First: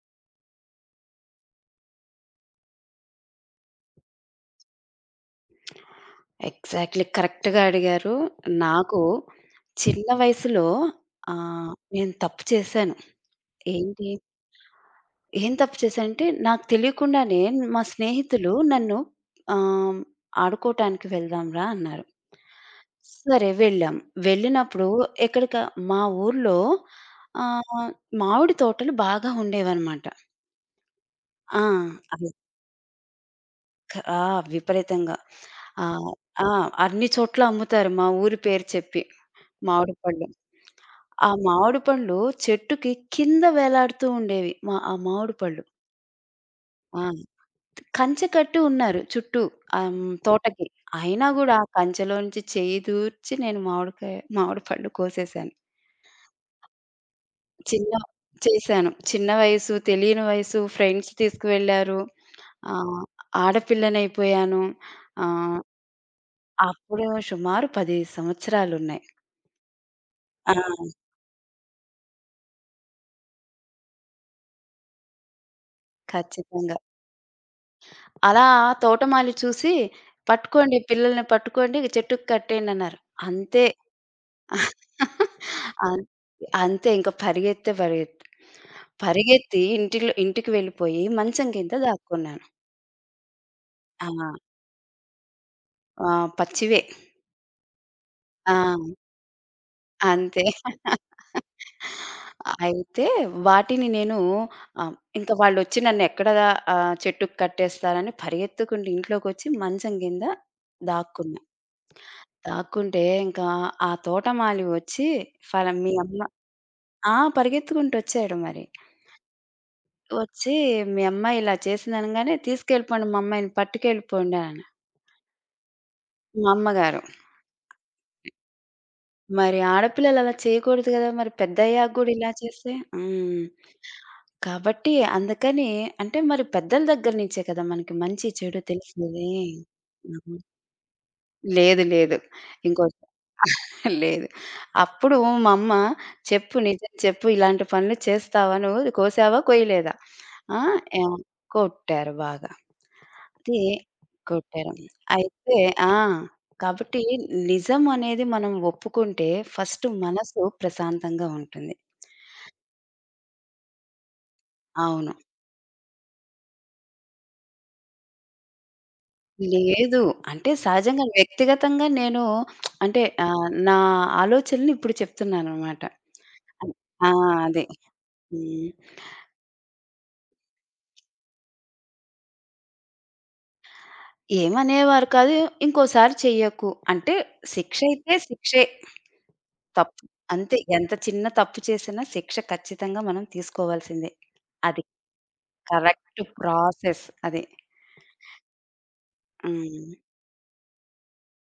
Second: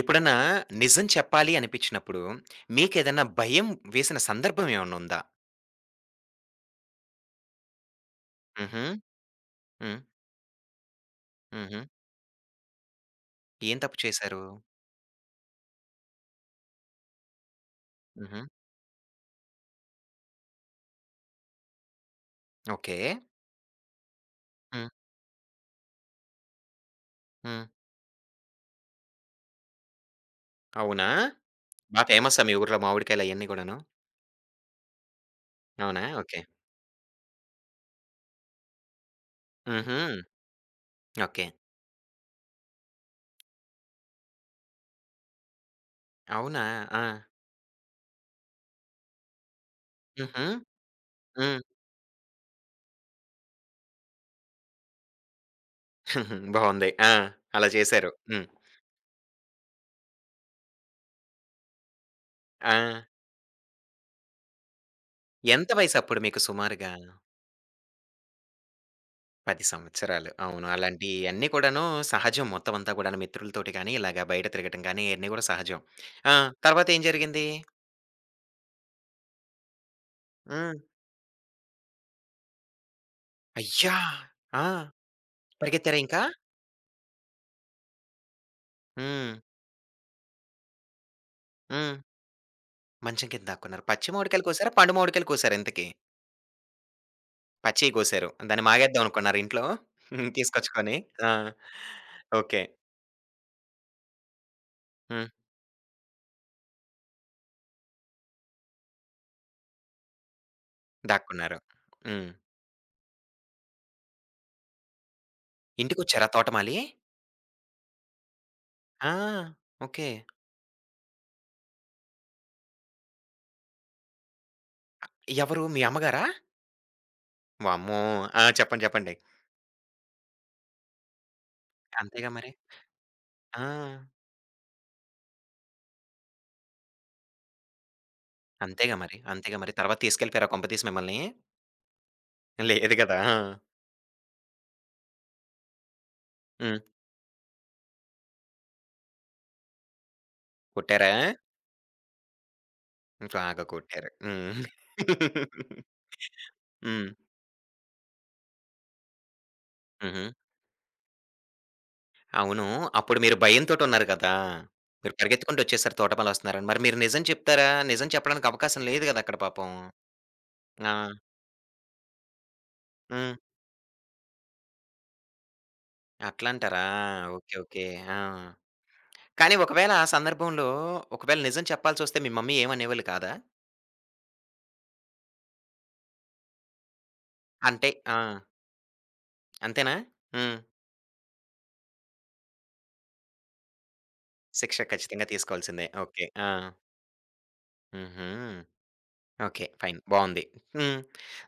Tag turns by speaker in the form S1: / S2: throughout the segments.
S1: ఎప్పుడన్నా నిజం చెప్పాలి అనిపించినప్పుడు మీకేదన్నా భయం వేసిన సందర్భం ఏమన్నా ఉందా?
S2: ఎగ్జాక్ట్‌లీ. కరెక్ట్‌గా అడిగారు.
S1: హుహు.
S2: నాకు
S1: హ్మ్.
S2: చిన్న వయసులో
S1: హుహు.
S2: నేను తప్పు చేశాను.
S1: ఏం తప్పు
S2: ఏంటి?
S1: చేశారు?
S2: ఏం తప్పు చేశానంటే, నాకు తెలియకుండానే మా
S1: హుహు.
S2: స్నేహితులు నన్ను ఆహ్, ఆడుకోటానికి వెళ్దాం రా అన్నారు.
S1: ఓకే.
S2: సరే వెళ్ళాం. వెళ్ళినప్పుడు
S1: హ్మ్.
S2: ఎక్కడిక మా ఊర్లో
S1: హ్మ్.
S2: ఆహ్, మామిడి తోటలు బాగా ఉండేవనమాట.
S1: అవునా?
S2: ఆ!
S1: బా
S2: అవి
S1: ఫేమస్సా మీ ఊర్లో మామిడికాయలు అయన్నీ గూడాను?
S2: క ఆ! విపరీతంగా.
S1: అవునా?
S2: ఆహ్,
S1: ఓకే.
S2: ఆ! అన్ని చోట్ల అమ్ముతారు మా ఊరి పేరు చెప్పి. మామిడి
S1: హుహు.
S2: పళ్ళు. ఆ
S1: ఓకే.
S2: మామిడి పండ్లు చెట్టుకి కింద వేలాడుతూ ఉండేవి. మా ఆ మామిడి పళ్ళు.
S1: అవునా? ఆ!
S2: ఆ! కంచె కట్టి ఉన్నారు చుట్టూ
S1: హుహు.
S2: తోటకి. అయినా గూడా
S1: హ్మ్.
S2: ఆ కంచెలోంచి చెయ్యి దూర్చి నేను మామిడి పళ్ళు కోసేసాను.
S1: బావుంది. ఆ! అలా
S2: చిన్న
S1: చేశారు. హ్మ్.
S2: చేశాను. చిన్న వయసు, తెలియని వయసు, ఫ్రెండ్స్ తీసుకువెళ్లారు.
S1: ఆ!
S2: ఆహ్, ఆడపిల్లనైపోయాను. ఆహ్,
S1: ఎంత వయసప్పుడు మీకు సుమారుగా?
S2: అప్పుడు సుమారు 10 సంవత్సరాలున్నాయి.
S1: 10 సంవత్సరాలు.
S2: ఆ!
S1: అవును. అలాంటియన్నీ కూడాను సహజం మొత్తం అంతా కూడాను మిత్రులతోటి గాని, ఇలాగ బయట తిరగటం గాని ఇయన్నీ గూడా సహజం. ఆ!
S2: ఖచ్చితంగా.
S1: తర్వాతేం జరిగింది?
S2: అలా తోటమాలి చూసి, "పట్టుకోండి
S1: హ్మ్.
S2: పిల్లల్ని పట్టుకోండి, చెట్టుకి కట్టేయండన్నారు." అంతే.
S1: అయ్యా! ఆ! పరిగెత్తారా
S2: అన్
S1: ఇంకా?
S2: అంతే ఇంక పరిగెత్తే పరిగెత్తు.
S1: హ్మ్.
S2: పరిగెత్తి ఇంటికి వెళ్ళిపోయి మంచం కింద
S1: హ్మ్.
S2: దాక్కున్నాను.
S1: మంచం కింద దాక్కున్నారు. పచ్చి
S2: ఆ!
S1: మామిడికాయలు కోసారా? పండు మామిడికాయలు కోసారా ఇంతకి?
S2: ఆ! పచ్చివే.
S1: పచ్చియి కోసారు.
S2: ఆ!
S1: దాన్ని మాగేద్దాం అనుకున్నారా ఇంట్లో? హ్మ్.
S2: అంతే.
S1: తీసుకొచ్చుకొని. ఆ! ఓకే.
S2: అయితే వాటిని నేను ఆహ్,
S1: హ్మ్.
S2: ఇంక వాళ్ళొచ్చి నన్నెక్కడ చెట్టుకి కట్టేస్తారని పరిగెత్తుకుంటూ ఇంట్లోకొచ్చి మంచం కింద దాక్కున్నా.
S1: దాక్కున్నారు. హ్మ్.
S2: దాక్కుంటే ఇంకా ఆ తోటమాలి వచ్చి మీ అమ్మ
S1: ఇంటికొచ్చారా తోటమాలి?
S2: ఆ! పరిగెత్తుకుంటొచ్చాడు మరి.
S1: ఆ! ఓకే.
S2: వచ్చి మీ అమ్మాయి ఇలా చేసిందనంగానే తీసుకెళ్ళిపోండి మా అమ్మాయిని పట్టుకెళ్ళిపోండి అన.
S1: ఎవరు మీ అమ్మగారా?
S2: మా అమ్మగారు.
S1: వామ్మో! ఆ! చెప్పండి. చెప్పండి.
S2: మరి ఆడపిల్లలు అలా చేయకూడదు గదా! మరి పెద్దయ్యాక గూడా
S1: అంతేగా
S2: ఇలా
S1: మరి.
S2: చేస్తే హ్మ్.
S1: ఆ!
S2: కాబట్టి అందుకని అంటే మరి పెద్దల దగ్గర నుంచే కదా! మనకి మంచి చెడు
S1: అంతేగా మరి.
S2: తెలిసేది.
S1: అంతేగా మరి. తర్వాత
S2: ఆ!
S1: తీసుకెళ్ళిపోయారా కొంపదీసి మిమ్మల్ని?
S2: లేదు. లేదు. ఇంకోస
S1: లేదు గదా! ఆ!
S2: లేదు. అప్పుడు మా అమ్మ చెప్పు
S1: హ్మ్.
S2: నిజం చెప్పు ఇలాంటి పనులు చేస్తావా నువ్వు? కోసావా? కొయ్యలేదా? ఆ!
S1: కొట్టారా?
S2: యాహ్! కొట్టారు బాగా. అయితే
S1: బాగా కొట్టారు. హ్మ్.
S2: కొట్టారు. అయితే ఆ! కాబట్టి
S1: హ్మ్.
S2: నిజం అనేది మనం ఒప్పుకుంటే ఫస్ట్
S1: హుహు.
S2: మనసు ప్రశాంతంగా ఉంటుంది.
S1: అవును. అప్పుడు మీరు భయంతోటున్నారు గదా!
S2: అవును.
S1: మీరు పరిగెత్తుకుంటొచ్చేసారు తోటమాలొస్తున్నారని. మరి మీరు నిజం చెప్తారా? నిజం చెప్పడానికి అవకాశం లేదు గదా అక్కడ పాపం.
S2: లేదు. అంటే
S1: ఆ!
S2: సహజంగా వ్యక్తిగతంగా నేను అంటే
S1: హ్మ్.
S2: నా ఆలోచనలు ఇప్పుడు చెప్తున్నాననమాట. అన్
S1: అట్లంటారా?
S2: ఆ!
S1: ఓకే.
S2: అదే.
S1: ఓకే. ఆ!
S2: హ్మ్.
S1: కానీ ఒకవేళ ఆ సందర్భంలో ఒకవేళ నిజం చెప్పాల్సొస్తే మీ మమ్మీ ఏమనేవాళ్ళు కాదా?
S2: ఏమనేవారు కాదు. ఇంకోసారి చెయ్యకు. అంటే
S1: అంటే
S2: శిక్షయితే
S1: ఆ!
S2: శిక్షే.
S1: అంతేనా?
S2: తప్పు అంతే.
S1: హ్మ్.
S2: ఎంత చిన్న తప్పు చేసినా శిక్ష ఖచ్చితంగా మనం తీసుకోవాల్సిందే.
S1: శిక్ష
S2: అది
S1: ఖచ్చితంగా తీసుకోవాల్సిందే.
S2: Correct
S1: okay. ఆ!
S2: ప్రాసెస్ అది.
S1: హుహు. ఓకే.
S2: హ్మ్.
S1: ఫైన్. బావుంది. హ్మ్.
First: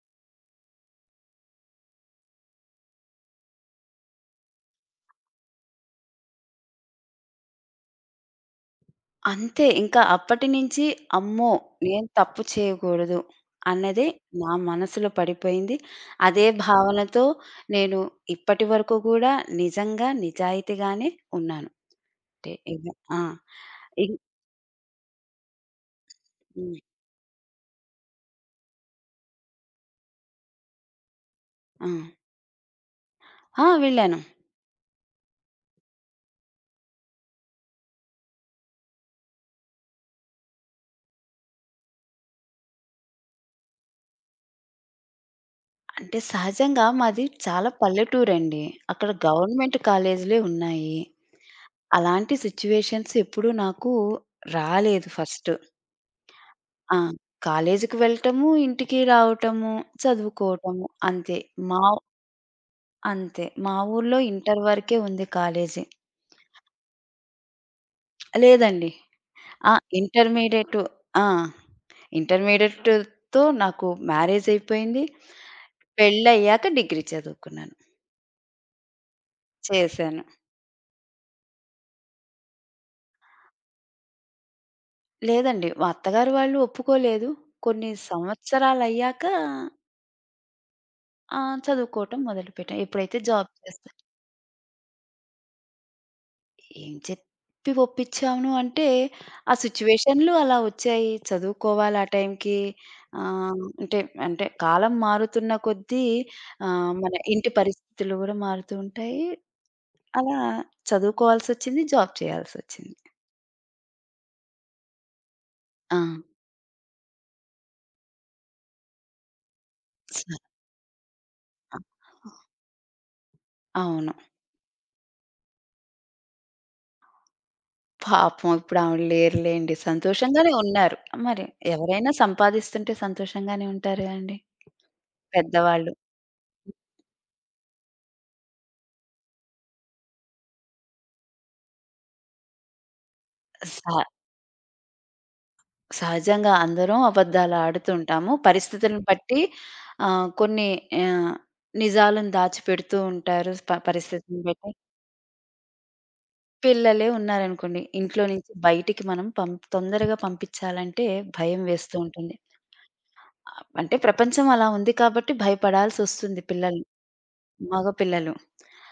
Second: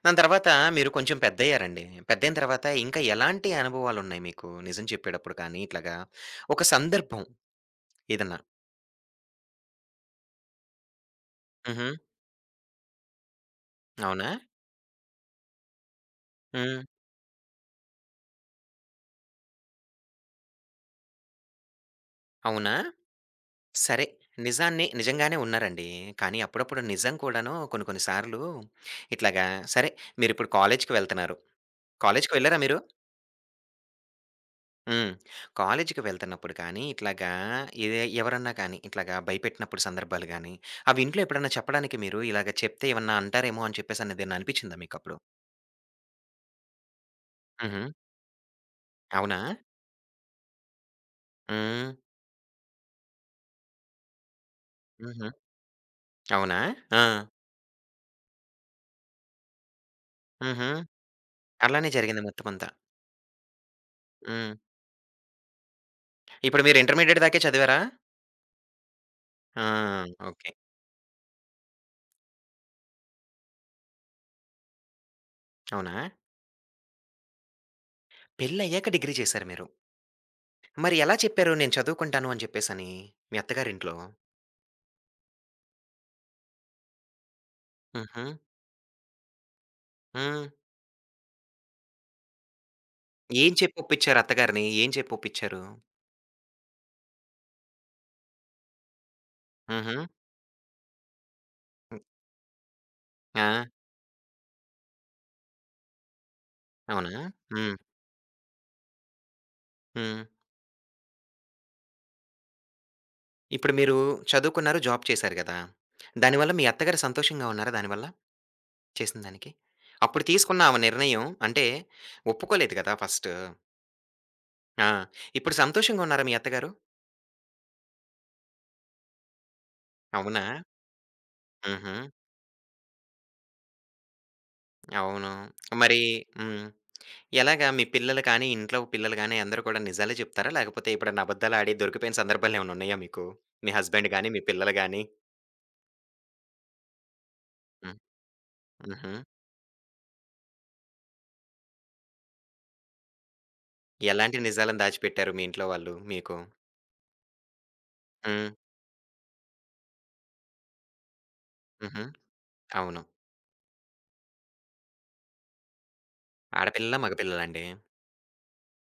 S1: దాని తర్వాత మీరు కొంచెం పెద్దయ్యారండి. పెద్దయిన తర్వాత ఇంకా ఎలాంటి అనుభవాలున్నాయి మీకు? నిజం చెప్పేటప్పుడు కానీ ఇట్లాగా ఒక సందర్భం ఏదన్నా?
S2: అంతే. ఇంకా అప్పటి నుంచి అమ్మో!
S1: హుహు.
S2: నేను తప్పు చేయకూడదు అన్నదే
S1: అవునా?
S2: నా మనసులో పడిపోయింది. అదే
S1: హ్మ్.
S2: భావనతో నేను ఇప్పటి వరకు కూడా నిజంగా నిజాయితీగానే ఉన్నాను. అంటే
S1: అవునా?
S2: ఆ! ఇ
S1: సరే. నిజాన్ని నిజంగానే ఉన్నారండి. కానీ
S2: హ్మ్.
S1: అప్పుడప్పుడు నిజం కూడాను కొన్ని కొన్ని సార్లు ఇట్లాగా సరే మీరిప్పుడు కాలేజ్‌కి వెళ్తున్నారు.
S2: ఆ!
S1: కాలేజ్‌కి వెళ్లారా మీరు?
S2: ఆ! వెళ్ళాను.
S1: హ్మ్. కాలేజీకి వెళ్తున్నప్పుడు కానీ, ఇట్లాగా ఎ ఎవరన్నా కానీ ఇట్లాగా భయపెట్టినప్పుడు సందర్భాలు గానీ, అవి ఇంట్లో ఎప్పుడన్నా చెప్పడానికి మీరు ఇలాగ చెప్తే ఏమన్నా అంటారేమో అని చెప్పేసనేదేమన్నా అనిపిచ్చిందా మీకప్పుడు?
S2: అంటే సహజంగా మాది చాలా
S1: హుహు.
S2: పల్లెటూరండి. అక్కడ
S1: అవునా?
S2: గవర్నమెంట్ కాలేజీలే ఉన్నాయి.
S1: హ్మ్.
S2: అలాంటి సిట్యుయేషన్స్ ఎప్పుడూ నాకు రాలేదు
S1: హుహు.
S2: ఫస్ట్.
S1: అవునా?
S2: ఆ!
S1: ఆ!
S2: కాలేజీకి వెళ్ళటము, ఇంటికి రావటము,
S1: హుహు.
S2: చదువుకోవటము అంతే. మా
S1: అలానే జరిగింది మొత్తమంతా.
S2: అంతే. మా ఊర్లో
S1: హ్మ్.
S2: ఇంటర్ వరకే ఉంది కాలేజీ.
S1: ఇప్పుడు మీరు ఇంటర్మీడియేట్ దాకే చదివారా?
S2: లేదండి.
S1: ఆ!
S2: ఆ!
S1: ఓకే.
S2: ఇంటర్మీడియేట్ ఆ! ఇంటర్మీడియేట్‌తో నాకు మ్యారేజ్ అయిపోయింది.
S1: అవునా?
S2: పెళ్ళయ్యాక డిగ్రీ చదువుకున్నాను.
S1: పెళ్లయ్యాక డిగ్రీ చేశారు మీరు.
S2: చేశాను.
S1: మరి ఎలా చెప్పారు నేను చదువుకుంటాను అని చెప్పేసని మీ అత్తగారింట్లో?
S2: లేదండి. మా అత్తగారు వాళ్ళు ఒప్పుకోలేదు. కొన్ని
S1: హుహు.
S2: సంవత్సరాలయ్యాక
S1: హ్మ్.
S2: ఆ! చదువుకోవటం మొదలుపెట్టాం. ఎప్పుడైతే జాబ్
S1: ఏం
S2: చేస్తా
S1: చెప్పొప్పిచ్చారు అత్తగారిని? ఏం చెప్పొప్పిచ్చారు?
S2: ఏం చెప్పి ఒప్పించాను అంటే, ఆ
S1: హుహు.
S2: సిట్యుయేషన్‌లు అలా వచ్చాయి. చదువుకోవాలి
S1: హ్మ్.
S2: ఆ టైంకి.
S1: ఆ!
S2: ఆహ్, అంటే, అంటే కాలం మారుతున్న కొద్దీ మన
S1: అవునా?
S2: ఇంటి
S1: హ్మ్.
S2: పరిస్థితులు గూడా మారుతూ ఉంటాయి.
S1: హ్మ్.
S2: అలా చదువుకోవాల్సొచ్చింది. జాబ్ చేయాల్సొచ్చింది.
S1: ఇప్పుడు మీరు చదువుకున్నారు, జాబ్ చేశారు గదా!
S2: ఆ!
S1: దానివల్ల మీ అత్తగారు సంతోషంగా ఉన్నారా దానివల్ల? చేసిన దానికి?
S2: స
S1: అప్పుడు తీసుకున్న ఆమె నిర్ణయం అంటే ఒప్పుకోలేదు గదా! ఫస్టు.
S2: అవును.
S1: ఆ! ఇప్పుడు సంతోషంగా ఉన్నారా మీ అత్తగారు?
S2: పాపం ఇప్పుడావిడ లేరులేండి.
S1: అవునా?
S2: సంతోషంగానే ఉన్నారు. మరి
S1: హుహు.
S2: ఎవరైనా సంపాదిస్తుంటే సంతోషంగానే ఉంటారు గదండీ.
S1: అవును.
S2: పెద్దవాళ్ళు.
S1: మరి హ్మ్. ఎలాగా మీ పిల్లలు కానీ, ఇంట్లో పిల్లలు గానీ అందరూ కూడా నిజాలే చెప్తారా? లేకపోతే ఎప్పుడన్నా అబద్దాలాడి దొరికిపోయిన సందర్భాలేమన్నున్నాయా మీకు? మీ
S2: సహ
S1: హస్బెండ్ గాని, మీ పిల్లలు గాని?
S2: సహజంగా అందరం
S1: హ్మ్.
S2: అబద్ధాలాడుతుంటాము. పరిస్థితులను
S1: హుహు.
S2: బట్టి కొన్ని ఆహ్, నిజాలను దాచిపెడుతూ ఉంటారు
S1: ఎలాంటి
S2: పరిస్థితిని బట్టి.
S1: నిజాలను దాచిపెట్టారు మీ ఇంట్లో వాళ్ళు మీకు?
S2: పిల్లలే ఉన్నారనుకోండి. ఇంట్లో నుంచి
S1: హ్మ్.
S2: బయటికి మనం తొందరగా పంపిచ్చాలంటే భయం వేస్తూ
S1: హుహు.
S2: ఉంటుంది.
S1: అవును.
S2: అంటే ప్రపంచం అలా ఉంది కాబట్టి భయపడాల్సొస్తుంది పిల్లల్ని.
S1: ఆడపిల్లలా? మగపిల్లలా అండి?
S2: మగ పిల్లలు.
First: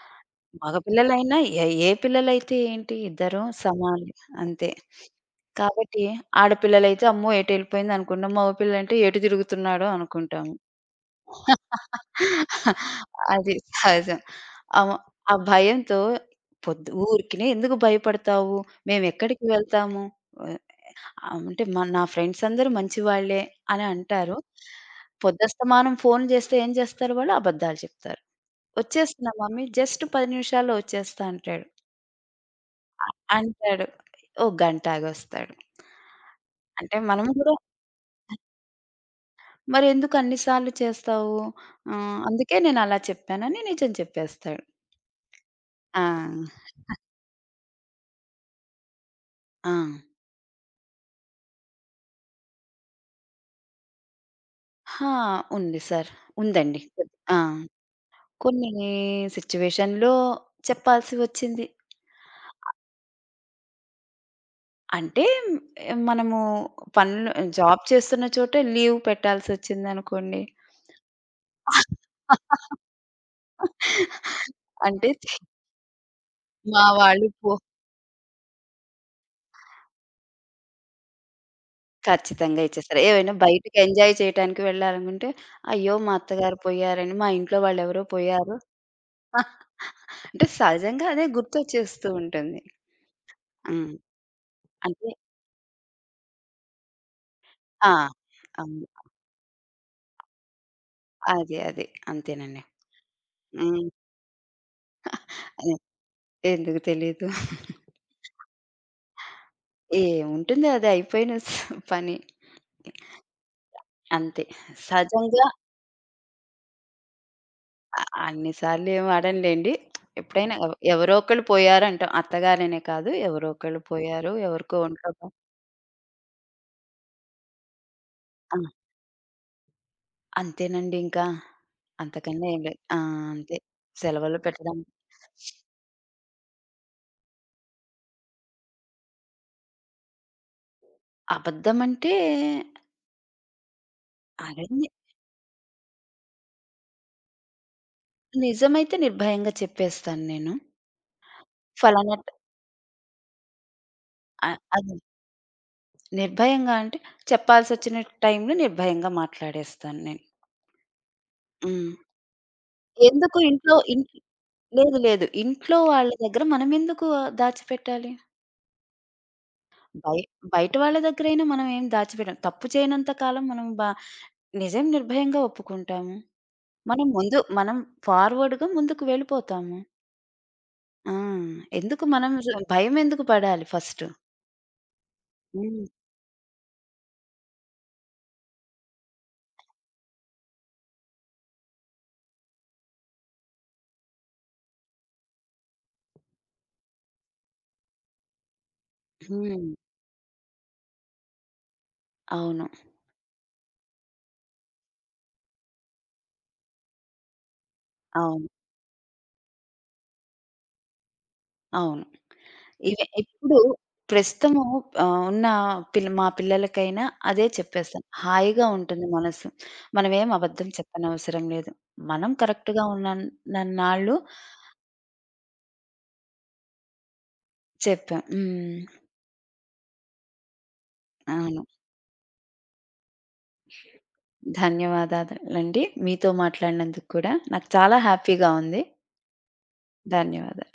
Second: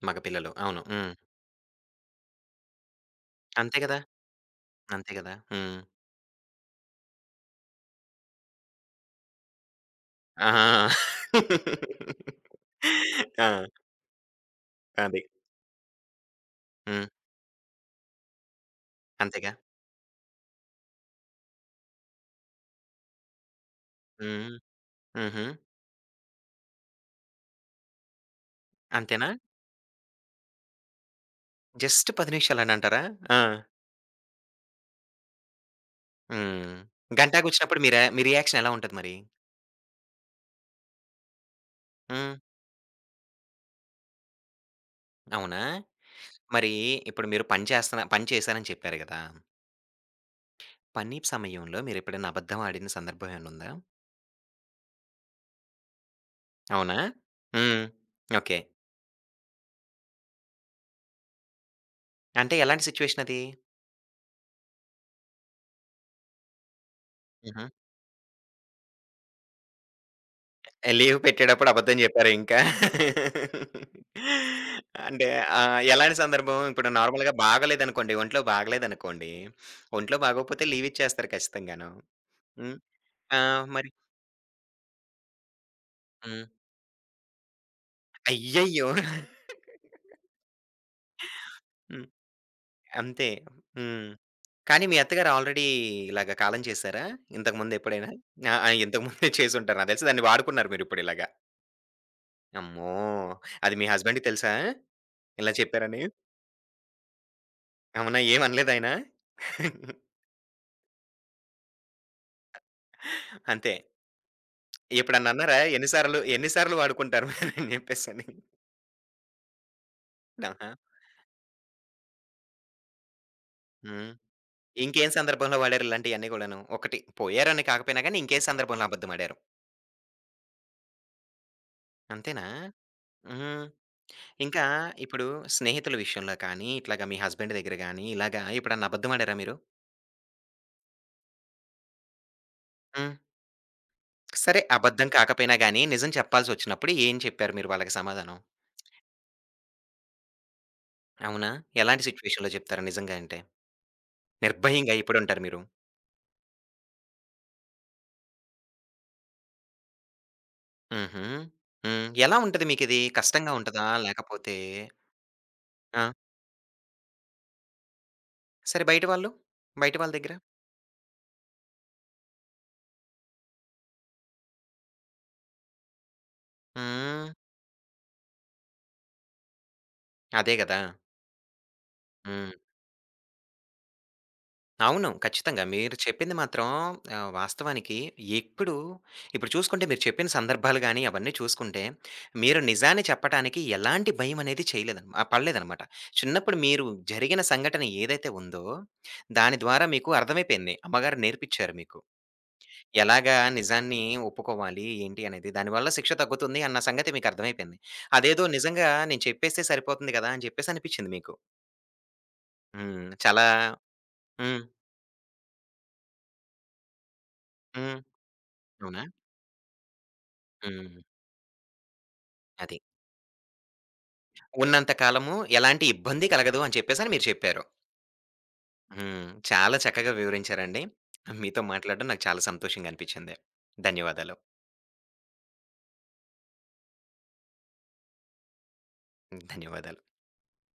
S1: మగపిల్లలు.
S2: మగ
S1: అవును. హ్మ్.
S2: పిల్లలైనా ఏ ఏ పిల్లలైతే ఏంటి ఇద్దరు
S1: అంతే కదా!
S2: సమానలే. అంతే.
S1: అంతే కదా! హ్మ్.
S2: కాబట్టి ఆడపిల్లలైతే అమ్మో! ఎటెళ్ళిపోయిందనుకుంటాం. మగ పిల్లలంటే ఎటు తిరుగుతున్నాడో అనుకుంటాము.
S1: ఆ!
S2: అది
S1: ఆ!
S2: సహజం. ఆమ
S1: అది.
S2: ఆ భయంతో పొద్దు
S1: హ్మ్.
S2: ఊరికినే ఎందుకు భయపడతావు? మేమెక్కడికి
S1: అంతేగా!
S2: వెళ్తాము? ఆహ్, అంటే మ నా ఫ్రెండ్స్ అందరూ మంచివాళ్ళే అని అంటారు.
S1: హ్మ్. హుహు.
S2: పొద్దస్తమానం ఫోన్ జేస్తే ఏం జేస్తారు వాళ్ళు? అబద్దాలు చెప్తారు.
S1: అంతేనా?
S2: "వచ్చేస్తున్నా మమ్మీ. జస్ట్ 10 నిమిషాల్లో వచ్చేస్తా" అంటాడు.
S1: జస్ట్ 10 నిమిషాలనంటారా? ఆ!
S2: అంటాడు. ఓ గంట ఆగొస్తాడు.
S1: హ్మ్.
S2: అంటే మనం గూడా
S1: గంటాకొచ్చినప్పుడు మీ రియాక్షన్ ఎలా ఉంటది మరి?
S2: మరెందుకు అన్ని సార్లు చేస్తావు?
S1: హ్మ్.
S2: అందుకే నేనలా చెప్పానని నిజం చెప్పేస్తాడు.
S1: అవునా?
S2: ఆ!
S1: మరి ఇప్పుడు మీరు పని చేశానని చెప్పారు గదా!
S2: ఆ!
S1: పని సమయంలో మీరెప్పుడైనా అబద్ధం ఆడిన సందర్భం ఏమన్నుందా?
S2: ఆ! ఉంది సార్. ఉందండి.
S1: అవునా?
S2: ఆ!
S1: హ్మ్. ఓకే.
S2: కొన్ని సిట్యుయేషన్‌లో చెప్పాల్సి వచ్చింది.
S1: అంటే ఎలాంటి సిట్యుయేషన్ అది?
S2: అంటే మ్, మనము పనులు
S1: హుహు.
S2: జాబ్ చేస్తున్న చోటే లీవ్ పెట్టాల్సొచ్చిందనుకోండి.
S1: లీవ్ పెట్టేటప్పుడు అబద్ధం జెప్పారు ఇంకా.
S2: అంటే
S1: అంటే ఆహ్, ఎలాంటి సందర్భం?
S2: మా
S1: ఇప్పుడు
S2: వాళ్ళు
S1: నార్మల్‌గా
S2: పో
S1: బాగోలేదనుకోండి, ఒంట్లో బాగోలేదనుకోండి, ఒంట్లో బాగోకపోతే లీవ్ ఇచ్చేస్తారు ఖచ్చితంగాను.
S2: ఖచ్చితంగా
S1: హ్మ్.
S2: ఇచ్చేస్తారు. ఏవైనా
S1: ఆ!
S2: బయటకి
S1: మరి
S2: ఎంజాయ్ చేయటానికి వెళ్ళాలనుకుంటే, అయ్యో! మా
S1: హ్మ్.
S2: అత్తగారు పోయారని, మా ఇంట్లో వాళ్ళెవరో పోయారు.
S1: అయ్యయ్యో!
S2: ఆహ్, అంటే సహజంగా అదే
S1: హ్మ్.
S2: గుర్తొచ్చేస్తూ ఉంటుంది.
S1: అంతే.
S2: హ్మ్.
S1: హ్మ్. కానీ మీ
S2: అంటే
S1: అత్తగారు ఆల్రెడీ ఇలాగ కాలం చేసారా? ఇంతకు ముందు
S2: ఆ!
S1: ఎప్పుడైనా? ఆ! ఆ!
S2: అవును.
S1: ఇంతకు ముందే చేసుంటారు. నాకు తెలిసి దాన్ని వాడుకున్నారు మీరిప్పుడు ఇలాగ.
S2: అదే. అదే. అంతేనండి.
S1: అమ్మో! అది మీ
S2: హ్మ్.
S1: హస్బెండ్‌కి తెలుసా? ఇలా
S2: అదే.
S1: చెప్పారని.
S2: ఎందుకు తెలీదు.
S1: అవునా! ఏమనలేదాయన?
S2: ఏముంటుంది అది అయిపోయిన పని.
S1: అంతే.
S2: అంతే.
S1: ఎప్పుడన్నా
S2: సహజంగా
S1: అన్నారా? ఎన్ని సార్లు వాడుకుంటారు మీరు అని చెప్పేసని.
S2: అన్ని సార్లు ఏం వాడంలేండి. ఎప్పుడైనా
S1: ఆహా!
S2: ఎవరో ఒకళ్ళు పోయారంటాం. అత్తగారనే కాదు. ఎవరో ఒకళ్ళు
S1: హ్మ్.
S2: పోయారు. ఎవరికో ఒంట్లో
S1: ఇంకేం
S2: బా
S1: సందర్భంలో వాడారు ఇలాంటియన్నీ గూడాను? ఒకటి పోయారని కాకపోయినా గానీ, ఇంకే
S2: ఆ!
S1: సందర్భంలో అబద్ధమాడారు.
S2: అంతేనండి ఇంకా.
S1: అంతేనా?
S2: అంతకన్నా ఏం లేదు. ఆ! అంతే.
S1: హ్మ్.
S2: సెలవులు
S1: ఇంకా
S2: పెట్టడం.
S1: ఇప్పుడు స్నేహితుల విషయంలో కానీ, ఇట్లాగా మీ హస్బెండ్ దగ్గర గానీ, ఇలాగా ఎప్పుడన్నా అబద్ధమాడారా మీరు?
S2: అబద్ధమంటే
S1: హ్మ్. సరే
S2: అదే ని
S1: అబద్ధం కాకపోయినా గానీ, నిజం చెప్పాల్సొచ్చినప్పుడు ఏం చెప్పారు మీరు వాళ్ళకి సమాధానం?
S2: నిజమైతే నిర్భయంగా చెప్పేస్తాను నేను.
S1: అవునా? ఎలాంటి
S2: ఫలానా ట్
S1: సిట్యుయేషన్‌లో చెప్తారు నిజంగా అంటే?
S2: అ అది
S1: నిర్భయంగా ఇప్పుడుంటారు మీరు.
S2: నిర్భయంగా అంటే చెప్పాల్సొచ్చిన టైంలో నిర్భయంగా మాట్లాడేస్తాను నేను.
S1: హుహు.
S2: హ్మ్.
S1: హ్మ్. ఎలా ఉంటది మీకిది?
S2: ఎందుకు
S1: కష్టంగా
S2: ఇంట్లో
S1: ఉంటదా?
S2: ఇన్
S1: లేకపోతే
S2: లేదు లేదు. ఇంట్లో వాళ్ళ
S1: ఆ!
S2: దగ్గర మనమెందుకు దాచిపెట్టాలి?
S1: సరే బయట వాళ్ళు? బయట వాళ్ళ
S2: బయ
S1: దగ్గర?
S2: బయట వాళ్ళ దగ్గరైనా మనం ఏం దాచిపెట్టం. తప్పు చేయనంత కాలం మనం బా నిజం నిర్భయంగా ఒప్పుకుంటాము.
S1: హ్మ్.
S2: మనం ఫార్వర్డ్‌గా ముందుకు వెళ్ళిపోతాము.
S1: అదే గదా!
S2: ఆ! ఎందుకు మనం
S1: హ్మ్.
S2: భయమెందుకు పడాలి ఫస్ట్?
S1: అవును. ఖచ్చితంగా.
S2: హ్మ్.
S1: మీరు చెప్పింది మాత్రం ఆహ్, వాస్తవానికి ఎప్పుడు ఇప్పుడు చూసుకుంటే మీరు చెప్పిన సందర్భాలు గాని, అవన్నీ చూసుకుంటే, మీరు నిజాన్ని చెప్పటానికి ఎలాంటి భయమనేది ఆహ్, పడలేదనమాట. చిన్నప్పుడు మీరు జరిగిన సంఘటన ఏదైతే ఉందో, దాని
S2: హ్మ్.
S1: ద్వారా మీకు అర్థమైపోయింది. అమ్మగారు నేర్పిచ్చారు మీకు.
S2: అవును.
S1: ఎలాగా నిజాన్ని ఒప్పుకోవాలి ఏంటి అనేది దానివల్ల శిక్ష తగ్గుతుంది అన్న సంగతి మీకు అర్థమైపోయింది.
S2: అవును.
S1: అదేదో నిజంగా నేను చెప్పేస్తే సరిపోతుంది గదా! అని చెప్పేసి అనిపిచ్చింది మీకు.
S2: అవును.
S1: హ్మ్.
S2: ఇవే
S1: చాలా
S2: ఇప్పుడు
S1: హ్మ్.
S2: ప్రస్తుతము ఉన్న మా పిల్లలకైనా అదే
S1: హ్మ్.
S2: చెప్పేస్తాను. హాయిగా
S1: అవునా?
S2: ఉంటుంది మనసు. మనమేం అబద్ధం
S1: హ్మ్.
S2: చెప్పనవసరం లేదు. మనం
S1: అది.
S2: కరెక్ట్‌గా ఉన్న నన్నాళ్ళు
S1: ఉన్నంత కాలము ఎలాంటి ఇబ్బంది కలగదు అని చెప్పేసని మీరు చెప్పారు.
S2: చెప్పాం. హ్మ్.
S1: హ్మ్. చాలా చక్కగా వివరించారండి. మీతో
S2: అవును.
S1: మాట్లాడడం నాకు చాలా సంతోషంగా అనిపిచ్చింది. ధన్యవాదాలు.
S2: ధన్యవాదాలండి. మీతో మాట్లాడినందుకు కూడా నాకు చాలా హ్యాపీగా ఉంది.
S1: ధన్యవాదాలు.
S2: ధన్యవాదాలు.